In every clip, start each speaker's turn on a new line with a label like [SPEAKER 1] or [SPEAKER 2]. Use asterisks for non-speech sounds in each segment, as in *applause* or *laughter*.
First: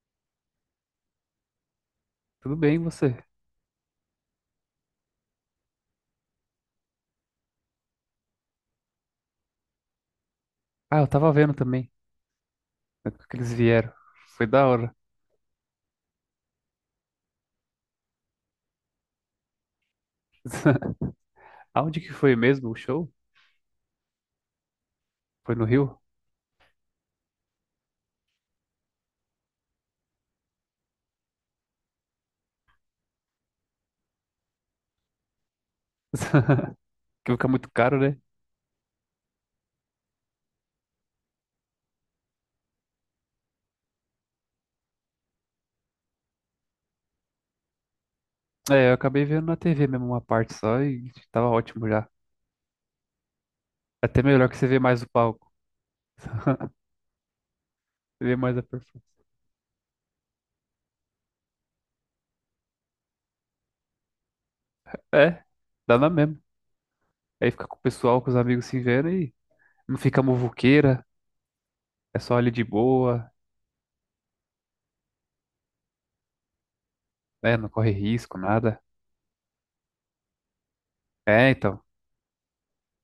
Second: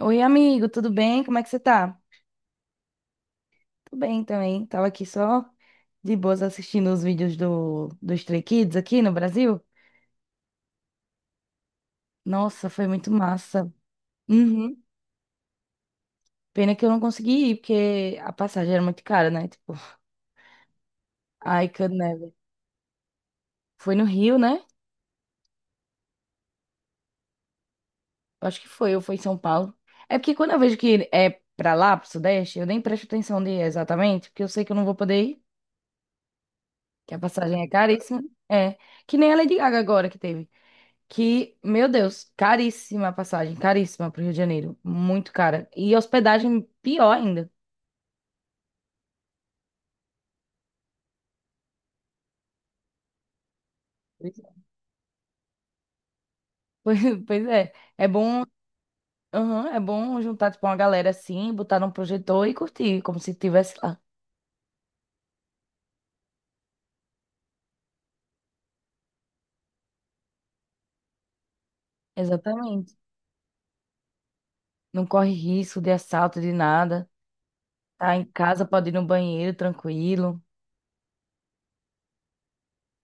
[SPEAKER 1] Oi, amigo, tudo bem? Como é que você tá?
[SPEAKER 2] Tudo bem, e você?
[SPEAKER 1] Tô bem também. Tava aqui só de boas assistindo os vídeos do Stray Kids aqui no Brasil.
[SPEAKER 2] Ah, eu tava vendo também
[SPEAKER 1] Nossa, foi muito
[SPEAKER 2] né, que eles
[SPEAKER 1] massa.
[SPEAKER 2] vieram. Foi da
[SPEAKER 1] Uhum.
[SPEAKER 2] hora.
[SPEAKER 1] Pena que eu não consegui ir, porque a passagem era muito cara, né? Tipo,
[SPEAKER 2] *laughs*
[SPEAKER 1] I could
[SPEAKER 2] Aonde que
[SPEAKER 1] never.
[SPEAKER 2] foi mesmo o show?
[SPEAKER 1] Foi no Rio, né?
[SPEAKER 2] Foi no Rio?
[SPEAKER 1] Eu acho que foi, ou foi em São Paulo. É porque quando eu vejo que é pra lá, pro Sudeste, eu nem presto atenção de exatamente, porque eu sei que eu não vou poder ir,
[SPEAKER 2] *laughs*
[SPEAKER 1] que a
[SPEAKER 2] Que fica
[SPEAKER 1] passagem é
[SPEAKER 2] muito caro, né?
[SPEAKER 1] caríssima. É, que nem a Lady Gaga agora que teve. Que, meu Deus, caríssima a passagem, caríssima pro Rio de Janeiro, muito cara. E hospedagem pior ainda.
[SPEAKER 2] É, eu acabei vendo na TV mesmo uma parte só e tava ótimo já. É até
[SPEAKER 1] Pois
[SPEAKER 2] melhor
[SPEAKER 1] é.
[SPEAKER 2] que
[SPEAKER 1] *laughs*
[SPEAKER 2] você vê mais o palco,
[SPEAKER 1] Pois, pois é, é
[SPEAKER 2] você vê
[SPEAKER 1] bom,
[SPEAKER 2] mais a performance.
[SPEAKER 1] aham, é bom juntar tipo uma galera assim, botar num projetor e curtir, como se estivesse lá.
[SPEAKER 2] É, dá na mesma. Aí fica com o pessoal, com os amigos se vendo e não fica muvuqueira, é só ali de
[SPEAKER 1] Exatamente.
[SPEAKER 2] boa,
[SPEAKER 1] Não corre risco de assalto, de nada.
[SPEAKER 2] né? Não corre
[SPEAKER 1] Tá em
[SPEAKER 2] risco,
[SPEAKER 1] casa,
[SPEAKER 2] nada.
[SPEAKER 1] pode ir no banheiro tranquilo.
[SPEAKER 2] É, então,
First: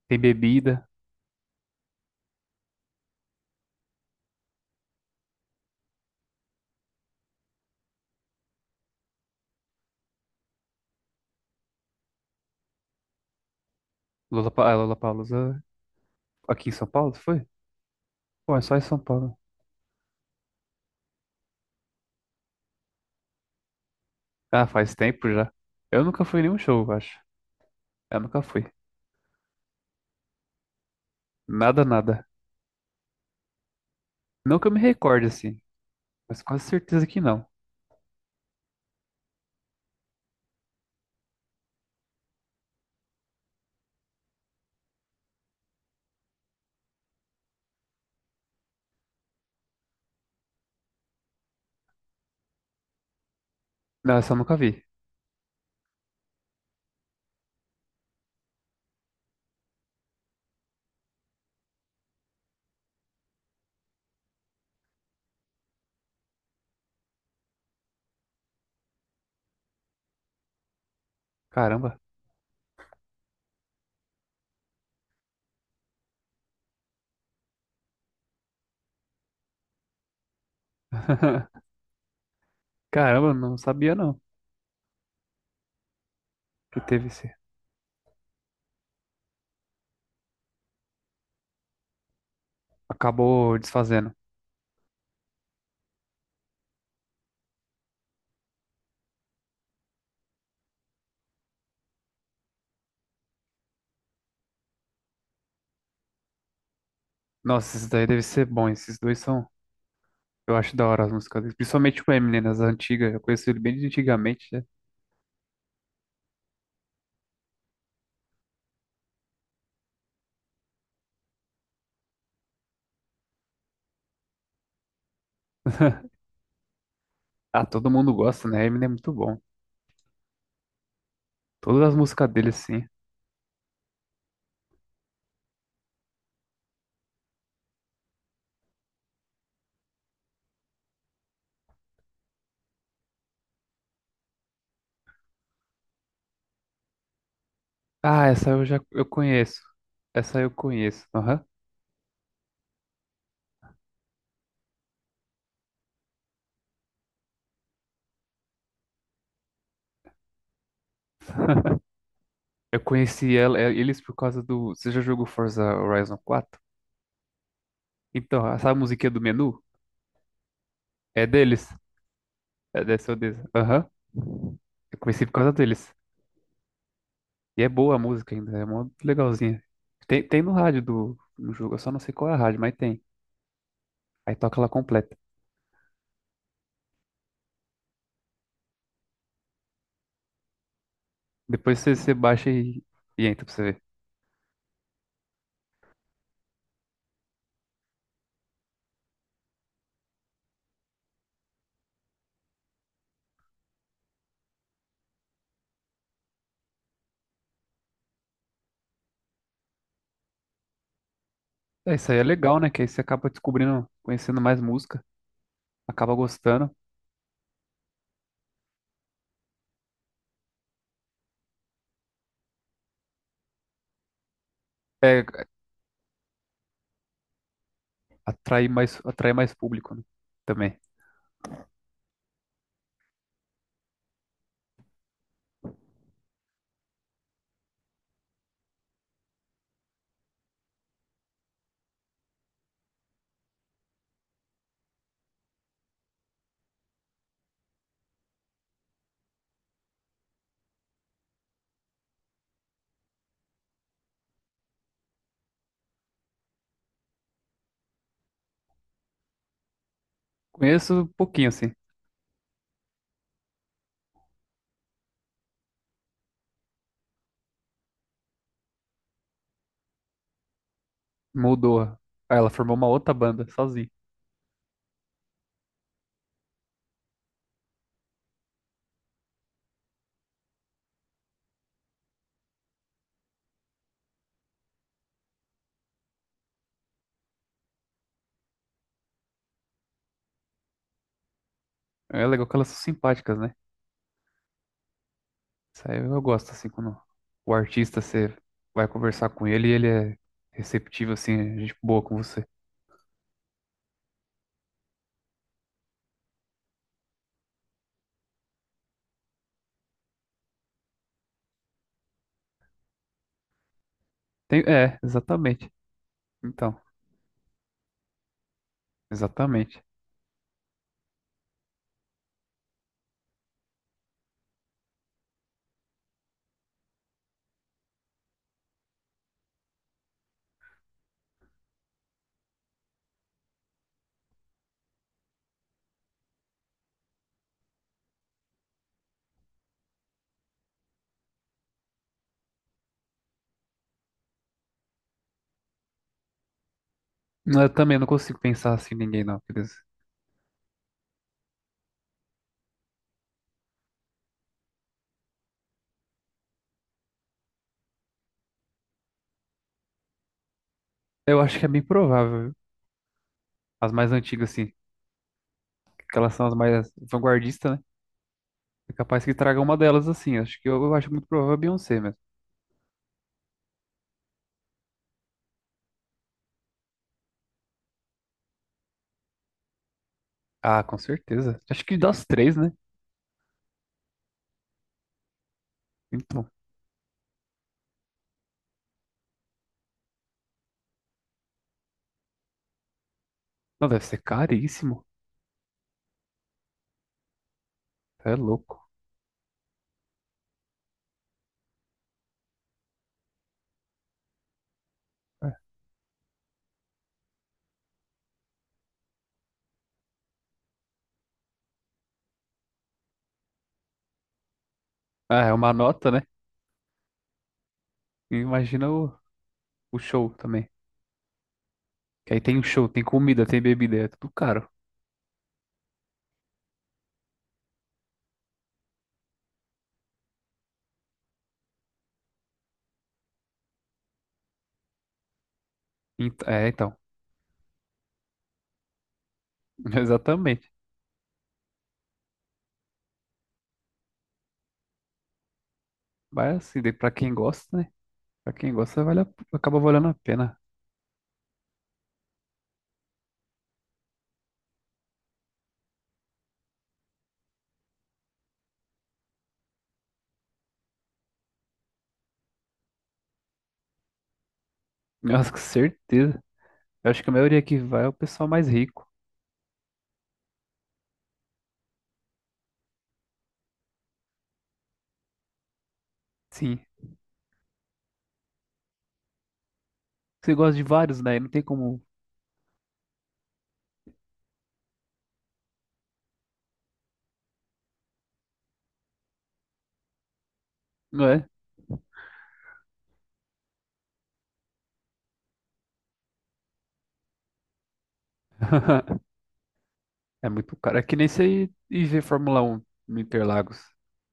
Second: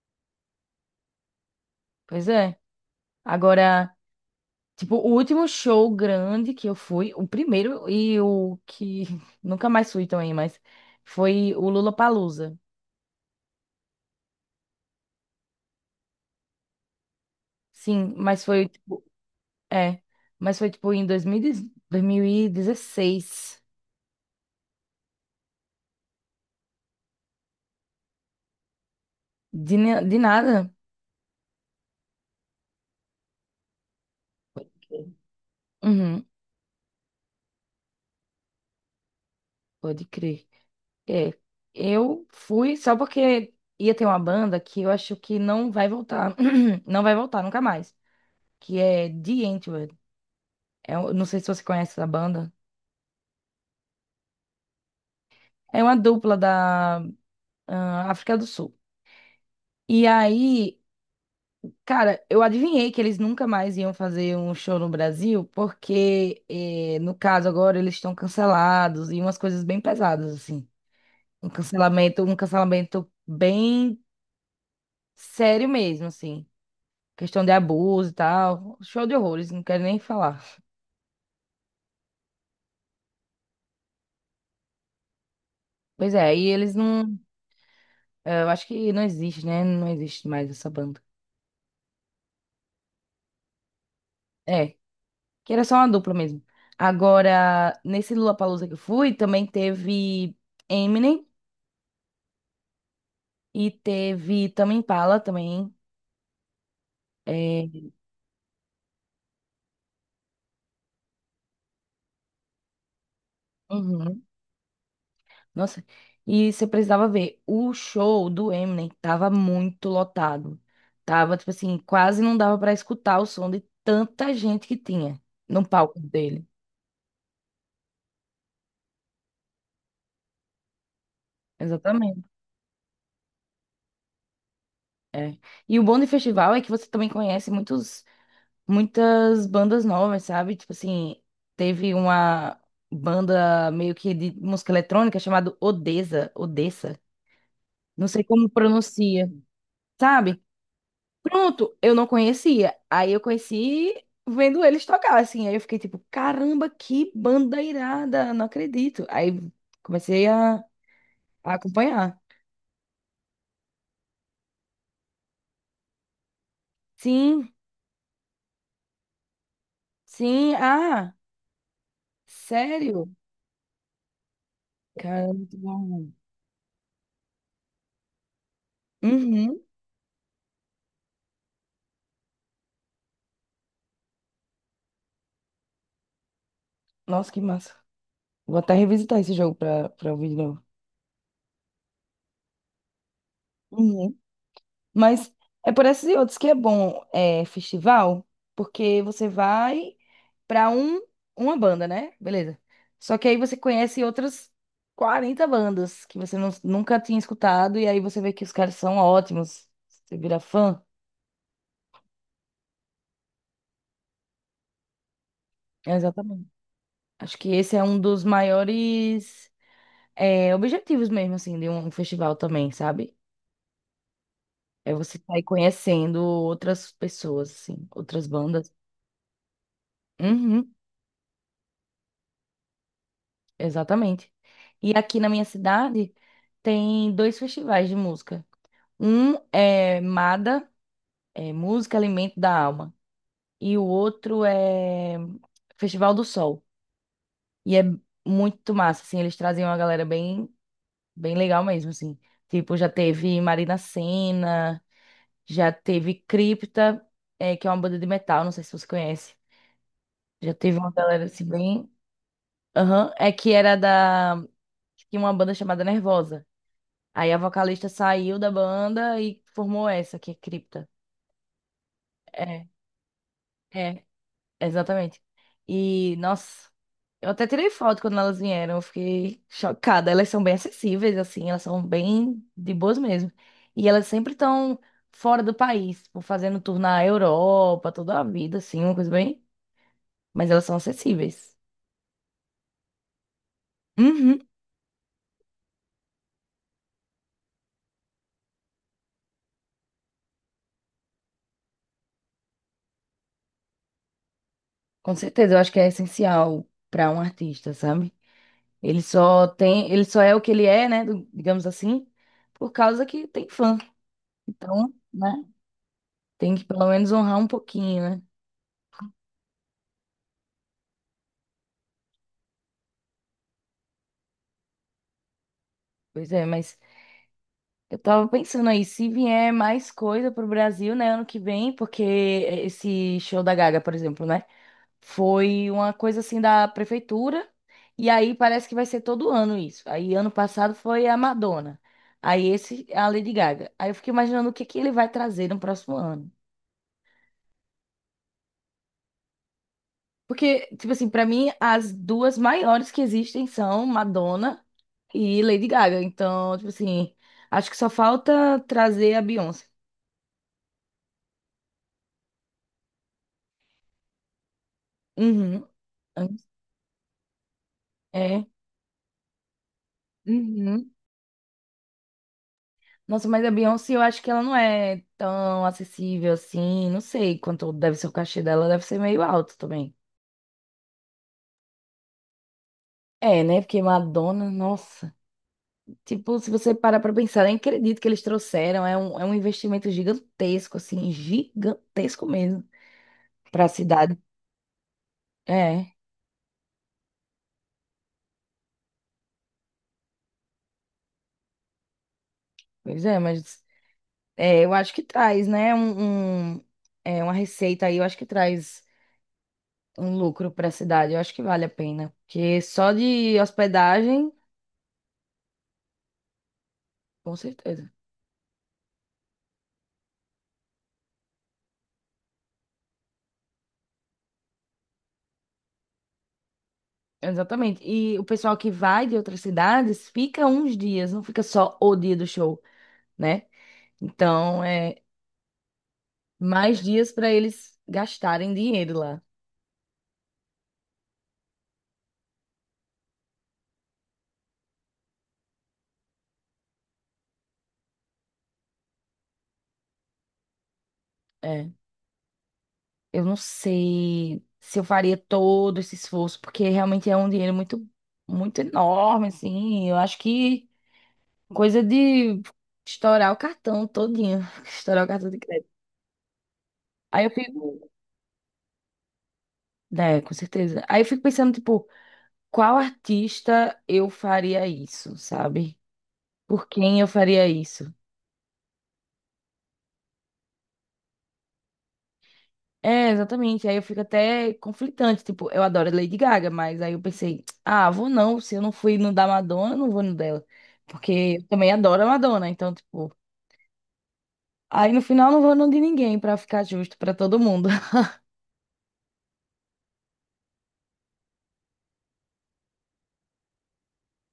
[SPEAKER 2] tem bebida.
[SPEAKER 1] Pois é. Agora, tipo, o último show grande que eu fui, o primeiro e o que *laughs* nunca mais fui também, mas foi o Lula Lollapalooza.
[SPEAKER 2] Lola, Lollapalooza aqui em São Paulo, foi?
[SPEAKER 1] Sim, mas
[SPEAKER 2] Pô, é
[SPEAKER 1] foi
[SPEAKER 2] só em São
[SPEAKER 1] tipo,
[SPEAKER 2] Paulo.
[SPEAKER 1] é, mas foi tipo em 2010 2016.
[SPEAKER 2] Ah, faz tempo já. Eu nunca fui em nenhum show, eu acho. Eu nunca fui.
[SPEAKER 1] De, de nada.
[SPEAKER 2] Nada, nada. Não que
[SPEAKER 1] Pode
[SPEAKER 2] eu me
[SPEAKER 1] crer.
[SPEAKER 2] recorde, assim.
[SPEAKER 1] Uhum,
[SPEAKER 2] Mas quase certeza que não.
[SPEAKER 1] pode crer. É, eu fui só porque ia ter uma banda que eu acho que não vai voltar, *clears throat* não vai voltar nunca mais, que é The Antwoord. É, não sei se você conhece essa banda.
[SPEAKER 2] Não, essa eu nunca vi.
[SPEAKER 1] É uma dupla da ah, África do Sul. E aí cara, eu adivinhei que eles nunca mais iam fazer um show no Brasil, porque, eh, no caso, agora eles estão cancelados e umas coisas bem pesadas, assim.
[SPEAKER 2] Caramba.
[SPEAKER 1] Um cancelamento bem sério mesmo, assim. Questão de abuso e tal. Show de horrores, não quero nem falar.
[SPEAKER 2] *laughs* Caramba, não sabia não
[SPEAKER 1] Pois é, e eles
[SPEAKER 2] que teve
[SPEAKER 1] não.
[SPEAKER 2] esse.
[SPEAKER 1] Eu acho que não existe, né? Não existe mais essa banda.
[SPEAKER 2] Acabou desfazendo.
[SPEAKER 1] É, que era só uma dupla mesmo. Agora, nesse Lollapalooza que eu fui, também teve Eminem. E teve Tame Impala também. É,
[SPEAKER 2] Nossa, esses daí deve ser bom. Esses dois são. Eu acho da hora as músicas. Deles. Principalmente o Eminem, nas antigas. Eu conheço ele bem de
[SPEAKER 1] uhum.
[SPEAKER 2] antigamente, né?
[SPEAKER 1] Nossa, e você precisava ver, o show do Eminem tava muito lotado. Tava, tipo assim, quase não dava pra escutar o som de tanta gente que tinha no palco
[SPEAKER 2] *laughs*
[SPEAKER 1] dele.
[SPEAKER 2] Ah, todo mundo gosta, né? Eminem é muito bom. Todas as
[SPEAKER 1] Exatamente.
[SPEAKER 2] músicas dele, sim.
[SPEAKER 1] É. E o bom do festival é que você também conhece muitos, muitas bandas novas, sabe? Tipo assim, teve uma banda meio que de música eletrônica chamada Odessa, Odessa. Não sei
[SPEAKER 2] Ah,
[SPEAKER 1] como
[SPEAKER 2] essa eu já eu
[SPEAKER 1] pronuncia.
[SPEAKER 2] conheço. Essa
[SPEAKER 1] Sabe?
[SPEAKER 2] eu conheço. Aham.
[SPEAKER 1] Pronto, eu não conhecia. Aí eu conheci vendo eles tocar, assim. Aí eu fiquei tipo, caramba, que banda irada, não acredito. Aí comecei a acompanhar.
[SPEAKER 2] Eu conheci ela, eles por causa do. Você já jogou Forza Horizon 4?
[SPEAKER 1] Sim,
[SPEAKER 2] Então, essa musiquinha do menu
[SPEAKER 1] sim, ah,
[SPEAKER 2] é deles. É
[SPEAKER 1] sério?
[SPEAKER 2] dessa. Aham. Eu conheci por
[SPEAKER 1] Caramba,
[SPEAKER 2] causa
[SPEAKER 1] muito
[SPEAKER 2] deles.
[SPEAKER 1] bom.
[SPEAKER 2] E é boa a música ainda, é mó
[SPEAKER 1] Uhum.
[SPEAKER 2] legalzinha. Tem no rádio do no jogo, eu só não sei qual é a rádio, mas tem. Aí toca ela completa.
[SPEAKER 1] Nossa, que massa. Vou até revisitar esse jogo pra ouvir de novo.
[SPEAKER 2] Depois você baixa e entra pra você ver.
[SPEAKER 1] Uhum. Mas é por esses e outros que é bom, é, festival, porque você vai pra um, uma banda, né? Beleza. Só que aí você conhece outras 40 bandas que você nunca tinha escutado, e aí você vê que os caras são ótimos. Você vira fã.
[SPEAKER 2] É, isso aí é legal, né? Que aí você acaba descobrindo, conhecendo mais música,
[SPEAKER 1] É,
[SPEAKER 2] acaba
[SPEAKER 1] exatamente.
[SPEAKER 2] gostando.
[SPEAKER 1] Acho que esse é um dos maiores, é, objetivos mesmo, assim, de um festival também, sabe? É você
[SPEAKER 2] É,
[SPEAKER 1] sair conhecendo outras pessoas, assim, outras
[SPEAKER 2] atrai
[SPEAKER 1] bandas.
[SPEAKER 2] mais, atrai mais público, né?
[SPEAKER 1] Uhum,
[SPEAKER 2] Também.
[SPEAKER 1] exatamente. E aqui na minha cidade tem dois festivais de música. Um é MADA, é Música Alimento da Alma. E o outro é Festival do Sol. E é muito massa, assim, eles trazem uma galera bem, bem legal mesmo, assim. Tipo, já teve Marina Sena, já teve Cripta, é, que é uma banda de metal, não sei se você conhece. Já teve uma
[SPEAKER 2] Conheço um
[SPEAKER 1] galera assim
[SPEAKER 2] pouquinho, assim.
[SPEAKER 1] bem. Aham, é que era da. Tinha uma banda chamada Nervosa. Aí a vocalista saiu da banda e formou essa, que é Cripta.
[SPEAKER 2] Mudou. Aí ela
[SPEAKER 1] É,
[SPEAKER 2] formou uma outra banda, sozinha.
[SPEAKER 1] é, exatamente. E, nossa. Eu até tirei foto quando elas vieram, eu fiquei chocada. Elas são bem acessíveis, assim, elas são bem de boas mesmo. E elas sempre estão fora do país, tipo, fazendo tour na Europa, toda a vida, assim, uma coisa bem. Mas elas são acessíveis.
[SPEAKER 2] É legal que elas são simpáticas, né?
[SPEAKER 1] Uhum.
[SPEAKER 2] Isso aí eu gosto, assim, quando o artista, você vai conversar com ele e ele é receptivo, assim, é gente boa com você.
[SPEAKER 1] Com certeza, eu acho que é essencial para um artista, sabe? Ele só tem, ele só é o que ele é, né, digamos assim, por causa que tem fã.
[SPEAKER 2] Tem-
[SPEAKER 1] Então,
[SPEAKER 2] é,
[SPEAKER 1] né,
[SPEAKER 2] exatamente.
[SPEAKER 1] tem que
[SPEAKER 2] Então,
[SPEAKER 1] pelo menos honrar um pouquinho, né?
[SPEAKER 2] exatamente.
[SPEAKER 1] Pois é, mas. Eu tava pensando aí, se vier mais coisa pro Brasil, né, ano que vem, porque esse show da Gaga, por exemplo, né, foi uma coisa assim da prefeitura, e aí parece que vai ser todo ano isso. Aí ano passado foi a Madonna, aí esse é a Lady Gaga. Aí eu fiquei imaginando o que que ele vai trazer no próximo ano.
[SPEAKER 2] Eu também não consigo pensar assim em ninguém, não. Quer dizer,
[SPEAKER 1] Porque, tipo assim, pra mim as duas maiores que existem são Madonna e Lady Gaga. Então, tipo assim, acho que só falta trazer a Beyoncé.
[SPEAKER 2] eu acho que é bem provável. Viu? As mais antigas, assim,
[SPEAKER 1] Uhum.
[SPEAKER 2] que elas são as mais vanguardistas, né?
[SPEAKER 1] É.
[SPEAKER 2] É capaz que traga uma delas, assim. Acho que eu,
[SPEAKER 1] Uhum.
[SPEAKER 2] eu acho muito provável a Beyoncé mesmo.
[SPEAKER 1] Nossa, mas a Beyoncé, eu acho que ela não é tão acessível assim. Não sei quanto deve ser o cachê dela, deve ser meio alto também.
[SPEAKER 2] Ah, com certeza. Acho que das três, né?
[SPEAKER 1] É, né? Porque Madonna, nossa. Tipo,
[SPEAKER 2] Então.
[SPEAKER 1] se você parar pra pensar, nem acredito que eles trouxeram. É um investimento gigantesco, assim, gigantesco mesmo pra
[SPEAKER 2] Não, deve ser
[SPEAKER 1] cidade.
[SPEAKER 2] caríssimo.
[SPEAKER 1] É,
[SPEAKER 2] É louco.
[SPEAKER 1] pois é, mas é, eu acho que traz,
[SPEAKER 2] É.
[SPEAKER 1] né? É, uma receita aí, eu acho que traz um lucro pra cidade. Eu acho que vale a pena. Porque só de hospedagem.
[SPEAKER 2] Ah, é uma nota, né?
[SPEAKER 1] Com certeza.
[SPEAKER 2] E imagina o show também. Que aí tem o show, tem comida, tem bebida, é tudo caro.
[SPEAKER 1] Exatamente. E o pessoal que vai de outras cidades fica uns dias, não fica só o dia do show, né? Então, é
[SPEAKER 2] Ent- é,
[SPEAKER 1] mais
[SPEAKER 2] então.
[SPEAKER 1] dias para eles gastarem dinheiro lá.
[SPEAKER 2] *laughs* Exatamente. Mas assim, daí pra quem gosta, né? Pra quem gosta, vale a- acaba valendo a pena.
[SPEAKER 1] É. Eu não sei se eu faria todo esse esforço, porque realmente é um dinheiro muito, muito enorme, assim. Eu acho que coisa de estourar o cartão todinho, *laughs* estourar o cartão de
[SPEAKER 2] Nossa, com
[SPEAKER 1] crédito.
[SPEAKER 2] certeza. Eu acho
[SPEAKER 1] Aí eu
[SPEAKER 2] que a maioria que
[SPEAKER 1] fico,
[SPEAKER 2] vai é o pessoal mais rico.
[SPEAKER 1] né, com certeza. Aí eu fico pensando, tipo, qual artista eu faria isso, sabe? Por
[SPEAKER 2] Sim.
[SPEAKER 1] quem eu faria isso?
[SPEAKER 2] Você gosta de vários, né? Não tem como.
[SPEAKER 1] É, exatamente. Aí eu fico até conflitante. Tipo, eu adoro a Lady Gaga, mas aí eu pensei, ah, vou não. Se eu não fui no da Madonna, eu não vou no dela. Porque
[SPEAKER 2] Não
[SPEAKER 1] eu
[SPEAKER 2] é?
[SPEAKER 1] também adoro a Madonna. Então, tipo, aí no final não vou no de ninguém pra ficar justo pra todo mundo. *laughs*
[SPEAKER 2] É muito caro. É que nem você ir ver Fórmula Um no Interlagos.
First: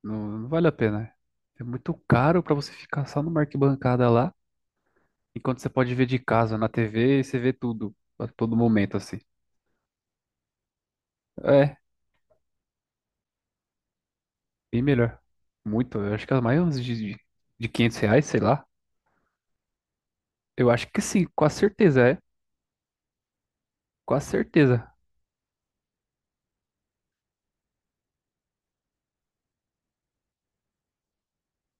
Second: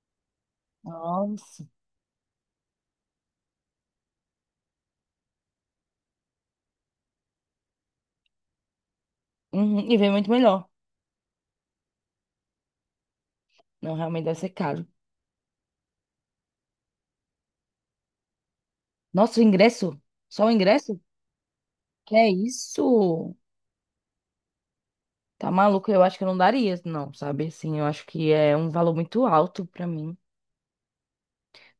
[SPEAKER 2] Não, não vale a pena.
[SPEAKER 1] Nossa.
[SPEAKER 2] É muito caro pra você ficar só numa arquibancada lá, enquanto você pode ver de casa na TV e você vê tudo, a todo momento, assim.
[SPEAKER 1] Uhum, e vem muito melhor.
[SPEAKER 2] É,
[SPEAKER 1] Não, realmente deve ser
[SPEAKER 2] bem
[SPEAKER 1] caro.
[SPEAKER 2] melhor. Muito. Eu acho que é mais uns de 500 reais, sei lá.
[SPEAKER 1] Nossa, o ingresso? Só o
[SPEAKER 2] Eu acho
[SPEAKER 1] ingresso?
[SPEAKER 2] que sim, com a certeza
[SPEAKER 1] Que
[SPEAKER 2] é.
[SPEAKER 1] é isso?
[SPEAKER 2] Com a certeza.
[SPEAKER 1] Tá maluco? Eu acho que eu não daria, não, sabe? Assim, eu acho que é um valor muito alto pra mim.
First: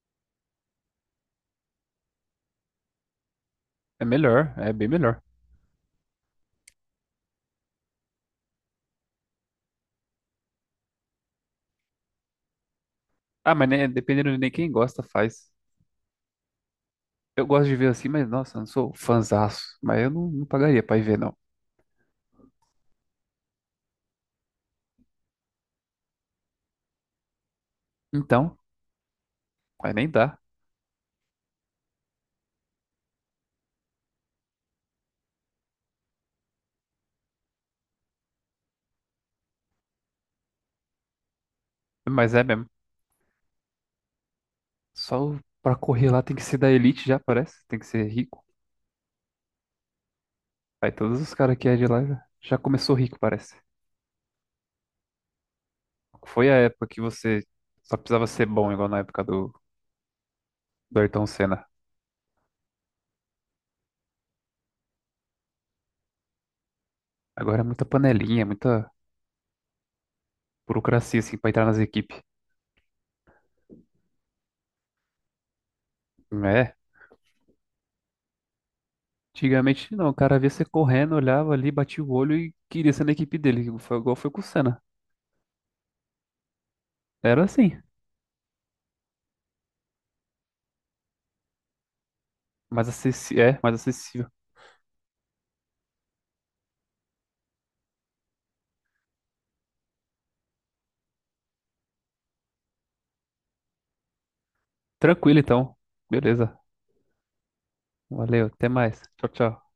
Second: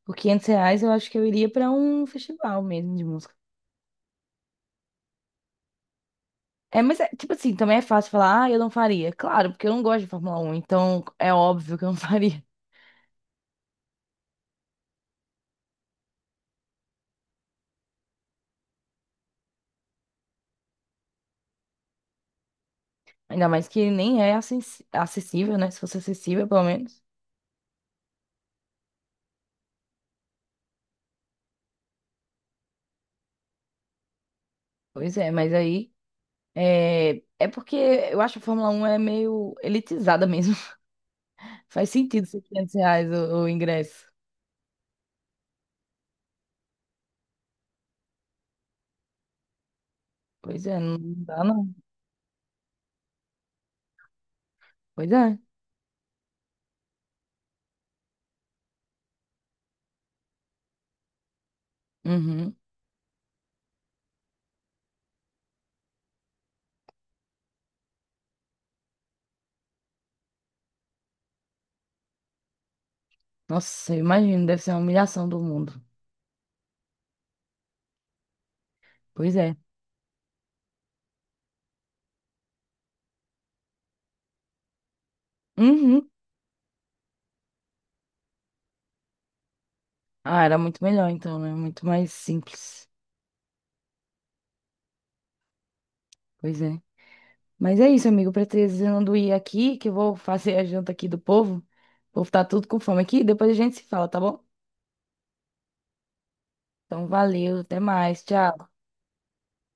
[SPEAKER 1] Por R$ 500 eu acho que eu iria pra um festival mesmo de música.
[SPEAKER 2] É melhor, é bem melhor.
[SPEAKER 1] É, mas é, tipo assim, também é fácil falar, ah, eu não faria. Claro, porque eu não gosto de Fórmula Um, então é óbvio que eu não *laughs* faria.
[SPEAKER 2] Ah, mas né, dependendo de nem quem gosta, faz. Eu gosto de ver assim, mas nossa, eu não sou fanzaço. Mas eu não pagaria pra ir ver, não.
[SPEAKER 1] Ainda mais que nem é acessível, né? Se fosse acessível, pelo menos.
[SPEAKER 2] Então, mas nem dá.
[SPEAKER 1] Pois é, mas aí. É porque eu acho que a Fórmula Um é meio elitizada mesmo. *laughs* Faz sentido
[SPEAKER 2] Mas
[SPEAKER 1] ser
[SPEAKER 2] é mesmo.
[SPEAKER 1] R$ 500 o ingresso.
[SPEAKER 2] Só o- pra correr lá tem que ser da elite já, parece. Tem que ser rico.
[SPEAKER 1] Pois é,
[SPEAKER 2] Aí
[SPEAKER 1] não
[SPEAKER 2] todos os
[SPEAKER 1] dá
[SPEAKER 2] caras que
[SPEAKER 1] não.
[SPEAKER 2] é de lá já começou rico, parece.
[SPEAKER 1] Pois é.
[SPEAKER 2] Foi a época que você só precisava ser bom, igual na época do, do Ayrton Senna.
[SPEAKER 1] Uhum.
[SPEAKER 2] Agora é muita panelinha, muita burocracia, assim, pra entrar nas equipes.
[SPEAKER 1] Nossa, eu imagino, deve ser uma humilhação do mundo.
[SPEAKER 2] É.
[SPEAKER 1] Pois é.
[SPEAKER 2] Antigamente não, o cara via você correndo, olhava ali, batia o olho e queria ser na equipe dele. Foi igual foi com o Senna.
[SPEAKER 1] Uhum.
[SPEAKER 2] Era assim,
[SPEAKER 1] Ah, era muito melhor então, né? Muito mais simples.
[SPEAKER 2] mais acessível. É, mais acessível.
[SPEAKER 1] Pois é. Mas é isso, amigo. Precisando ir aqui, que eu vou fazer a janta aqui do povo. O povo tá tudo com fome aqui. Depois a gente se fala, tá bom?
[SPEAKER 2] Tranquilo então. Beleza.
[SPEAKER 1] Então, valeu. Até mais.
[SPEAKER 2] Valeu,
[SPEAKER 1] Tchau.
[SPEAKER 2] até mais. Tchau, tchau.